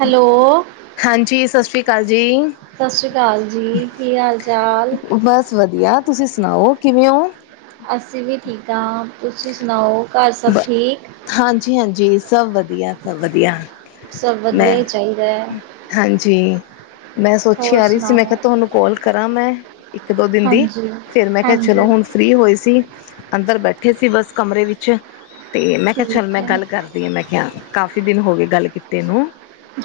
Hello ਹਾਂਜੀ, ਸਤਿ ਸ੍ਰੀ ਅਕਾਲ ਜੀ। ਸਤਿ ਸ਼੍ਰੀ ਅਕਾਲ ਜੀ, ਕੀ ਹਾਲ ਚਾਲ? ਬਸ ਵਧੀਆ, ਤੁਸੀ ਸੁਣਾਓ ਕਿਵੇਂ ੳ? ਅਸੀ ਵੀ ਠੀਕ ਆਂ, ਤੁਸੀਂ ਸੁਣਾਓ ਘਰ ਸਭ ਠੀਕ? ਹਾਂਜੀ ਹਾਂਜੀ, ਸਭ ਵਧੀਆ ਸਭ ਵਧੀਆ। ਸਭ ਮੈਂ ਵਧੀਆ ਈ ਚਾਈਦਾ ਐ। ਹਾਂਜੀ, ਮੈਂ ਸੋਚੀ ਹੋਰ ਜਾ ਰਈ ਸੀ ਮੈਂ ਸੁਣਾਓ? ਕੇਆ, ਤਾਨੂੰ ਕਾੱਲ ਕਰਾਂ ਮੈਂ। ਇੱਕ-ਦੋ ਦਿਨ ਦੀ, ਹਾਂਜੀ, ਫੇਰ ਮੈਂ ਕੇਆ ਚਲੋ ਹਾਂਜੀ ਹੁਨ ਫੀ੍ ਹੋਈ ਸੀ, ਅੰਦਰ ਬੈਠੇ ਸੀ ਬਸ ਕਮਰੇ ਵਿੱਚ ਤੇ ਮੈਂ ਕੇਆ ਚੱਲ ਠੀਕ ਮੈਂ ਹੈ, ਗੱਲ ਕਰ ਤੇ ਮੈਂ ਕੇਆ ਕਾਫੀ ਦਿਨ ਹੋ ਗਏ ਗੱਲ ਕੀਤੇ ਨੂੰ।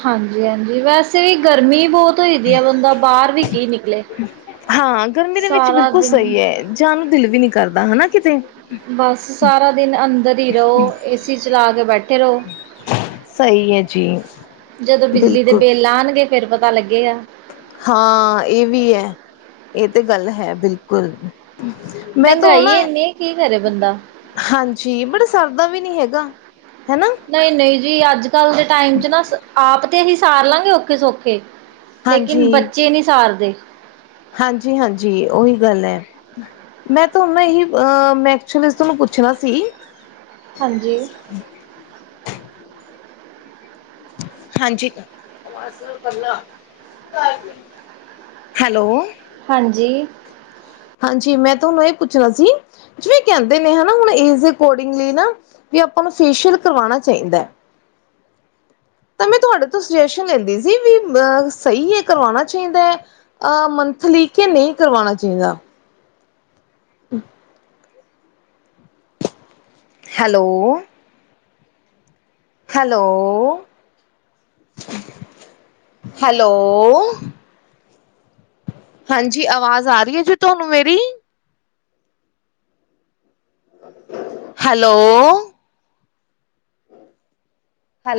ਹਾਂਜੀ ਹਾਂਜੀ, ਵੈਸੇ ਵੀ ਗਰਮੀ ਬੋਤ ਹੋਈ ਦੀ ਆ, ਬੰਦਾ ਬਾਹਰ ਵੀ ਕੀ ਨਿਕਲੇ। ਹਾਂ, ਗਰਮੀ ਦੇ ਵਿੱਚ ਸਾਰਾ ਬਿਲਕੁਲ ਦਿਨ ਸਹੀ ਹੈ, ਜਾਣ ਨੂੰ ਦਿਲ ਵੀ ਨੀ ਕਰਦਾ ਹੈਨਾ ਕਿਤੇ। ਬਸ ਸਾਰਾ ਦਿਨ ਅੰਦਰ ਈ ਰੳ, ਏਸੀ ਚਲਾ ਕੇ ਬੈਠੇ ਰੳ। ਸਹੀ ਹੈ ਜੀ, ਜਦੋ ਬਿਜਲੀ ਦੇ ਬਿਲਕੁਲ। ਬਿੱਲ ਆਣਗੇ ਫੇਰ ਪਤਾ ਲੱਗੇਗਾ। ਹਾਂ ਏ ਵੀ ਐ। ਏ ਤੇ ਗੱਲ ਹੈ ਬਿਲਕੁਲ। ਮੈਂ ਤੋ ੳ ਮਹਿੰਗਾਈ ਨਾ ਇੰਨੀ ਹੈ, ਕੀ ਕਰੇ ਬੰਦਾ। ਹਾਂਜੀ, ਬਰ ਸਰਦਾ ਵੀ ਨੀ ਹੈਗਾ, ਹੈਨਾ। ਨਈ ਨਈ ਜੀ, ਅੱਜ ਕੱਲ ਦੇ ਟਾਈਮ ਚ ਨਾ ਸ ਆਪ ਤੇ ਅਸੀ ਸਾਰ ਲਾਂਗੇ ਔਖੇ ਸੌਖੇ ਲੇਕਿਨ ਹਾਂਜੀ ਬੱਚੇ ਨੀ ਸਾਰਦੇ। ਹਾਂਜੀ ਹਾਂਜੀ, ੳਹੀ ਗੱਲ ਐ। ਮੈਂ ਤਾਨੂੰ ਏਹੀ ਅਅ ਮੈਂ ਏਚੁਲੀ ਤਾਨੂੰ ਪੁੱਛਨਾ ਸੀ ਹਾਂਜੀ ਹਾਂਜੀ ਹੈਲੋ ਹਾਂਜੀ। ਹਾਂਜੀ, ਮੈਂ ਤਾਨੂੰ ਏਹ ਪੁੱਛਨਾ ਸੀ ਜਿਵੇਂ ਕੈਂਦੇ ਨੇ ਹੈਨਾ, ਹੁਨ ਏਜ ਦੇ ਅਕੋਰਡਿੰਗਲੀ ਨਾ, ਵੀ ਆਪਾਂ ਨੂੰ ਫੇਸ਼ਅਲ ਕਰਵਾਨਾ ਚਾਈਦਾ। ਤੇ ਮੈਂ ਤੁਆਡੇ ਤੋ ਸਜੈਸ਼ਨ ਲੈਂਦੀ ਸੀ ਵੀ ਮ ਸਹੀ ਏ, ਕਰਵਾਨਾ ਚਾਈਦਾ ਐ। ਅ ਮੰਥਲੀ ਕੇ ਨਈ ਕਰਵਾਨਾ ਚਾਈਦਾ। [inaudible] ਹੈਲੋ ਹੈਲੋ, ਹੈਲੋ ਹਾਂਜੀ, ਆਵਾਜ਼ ਆ ਰਈ ਏ ਜੀ ਤੁਹਾਨੂੰ ਮੇਰੀ? Hello hello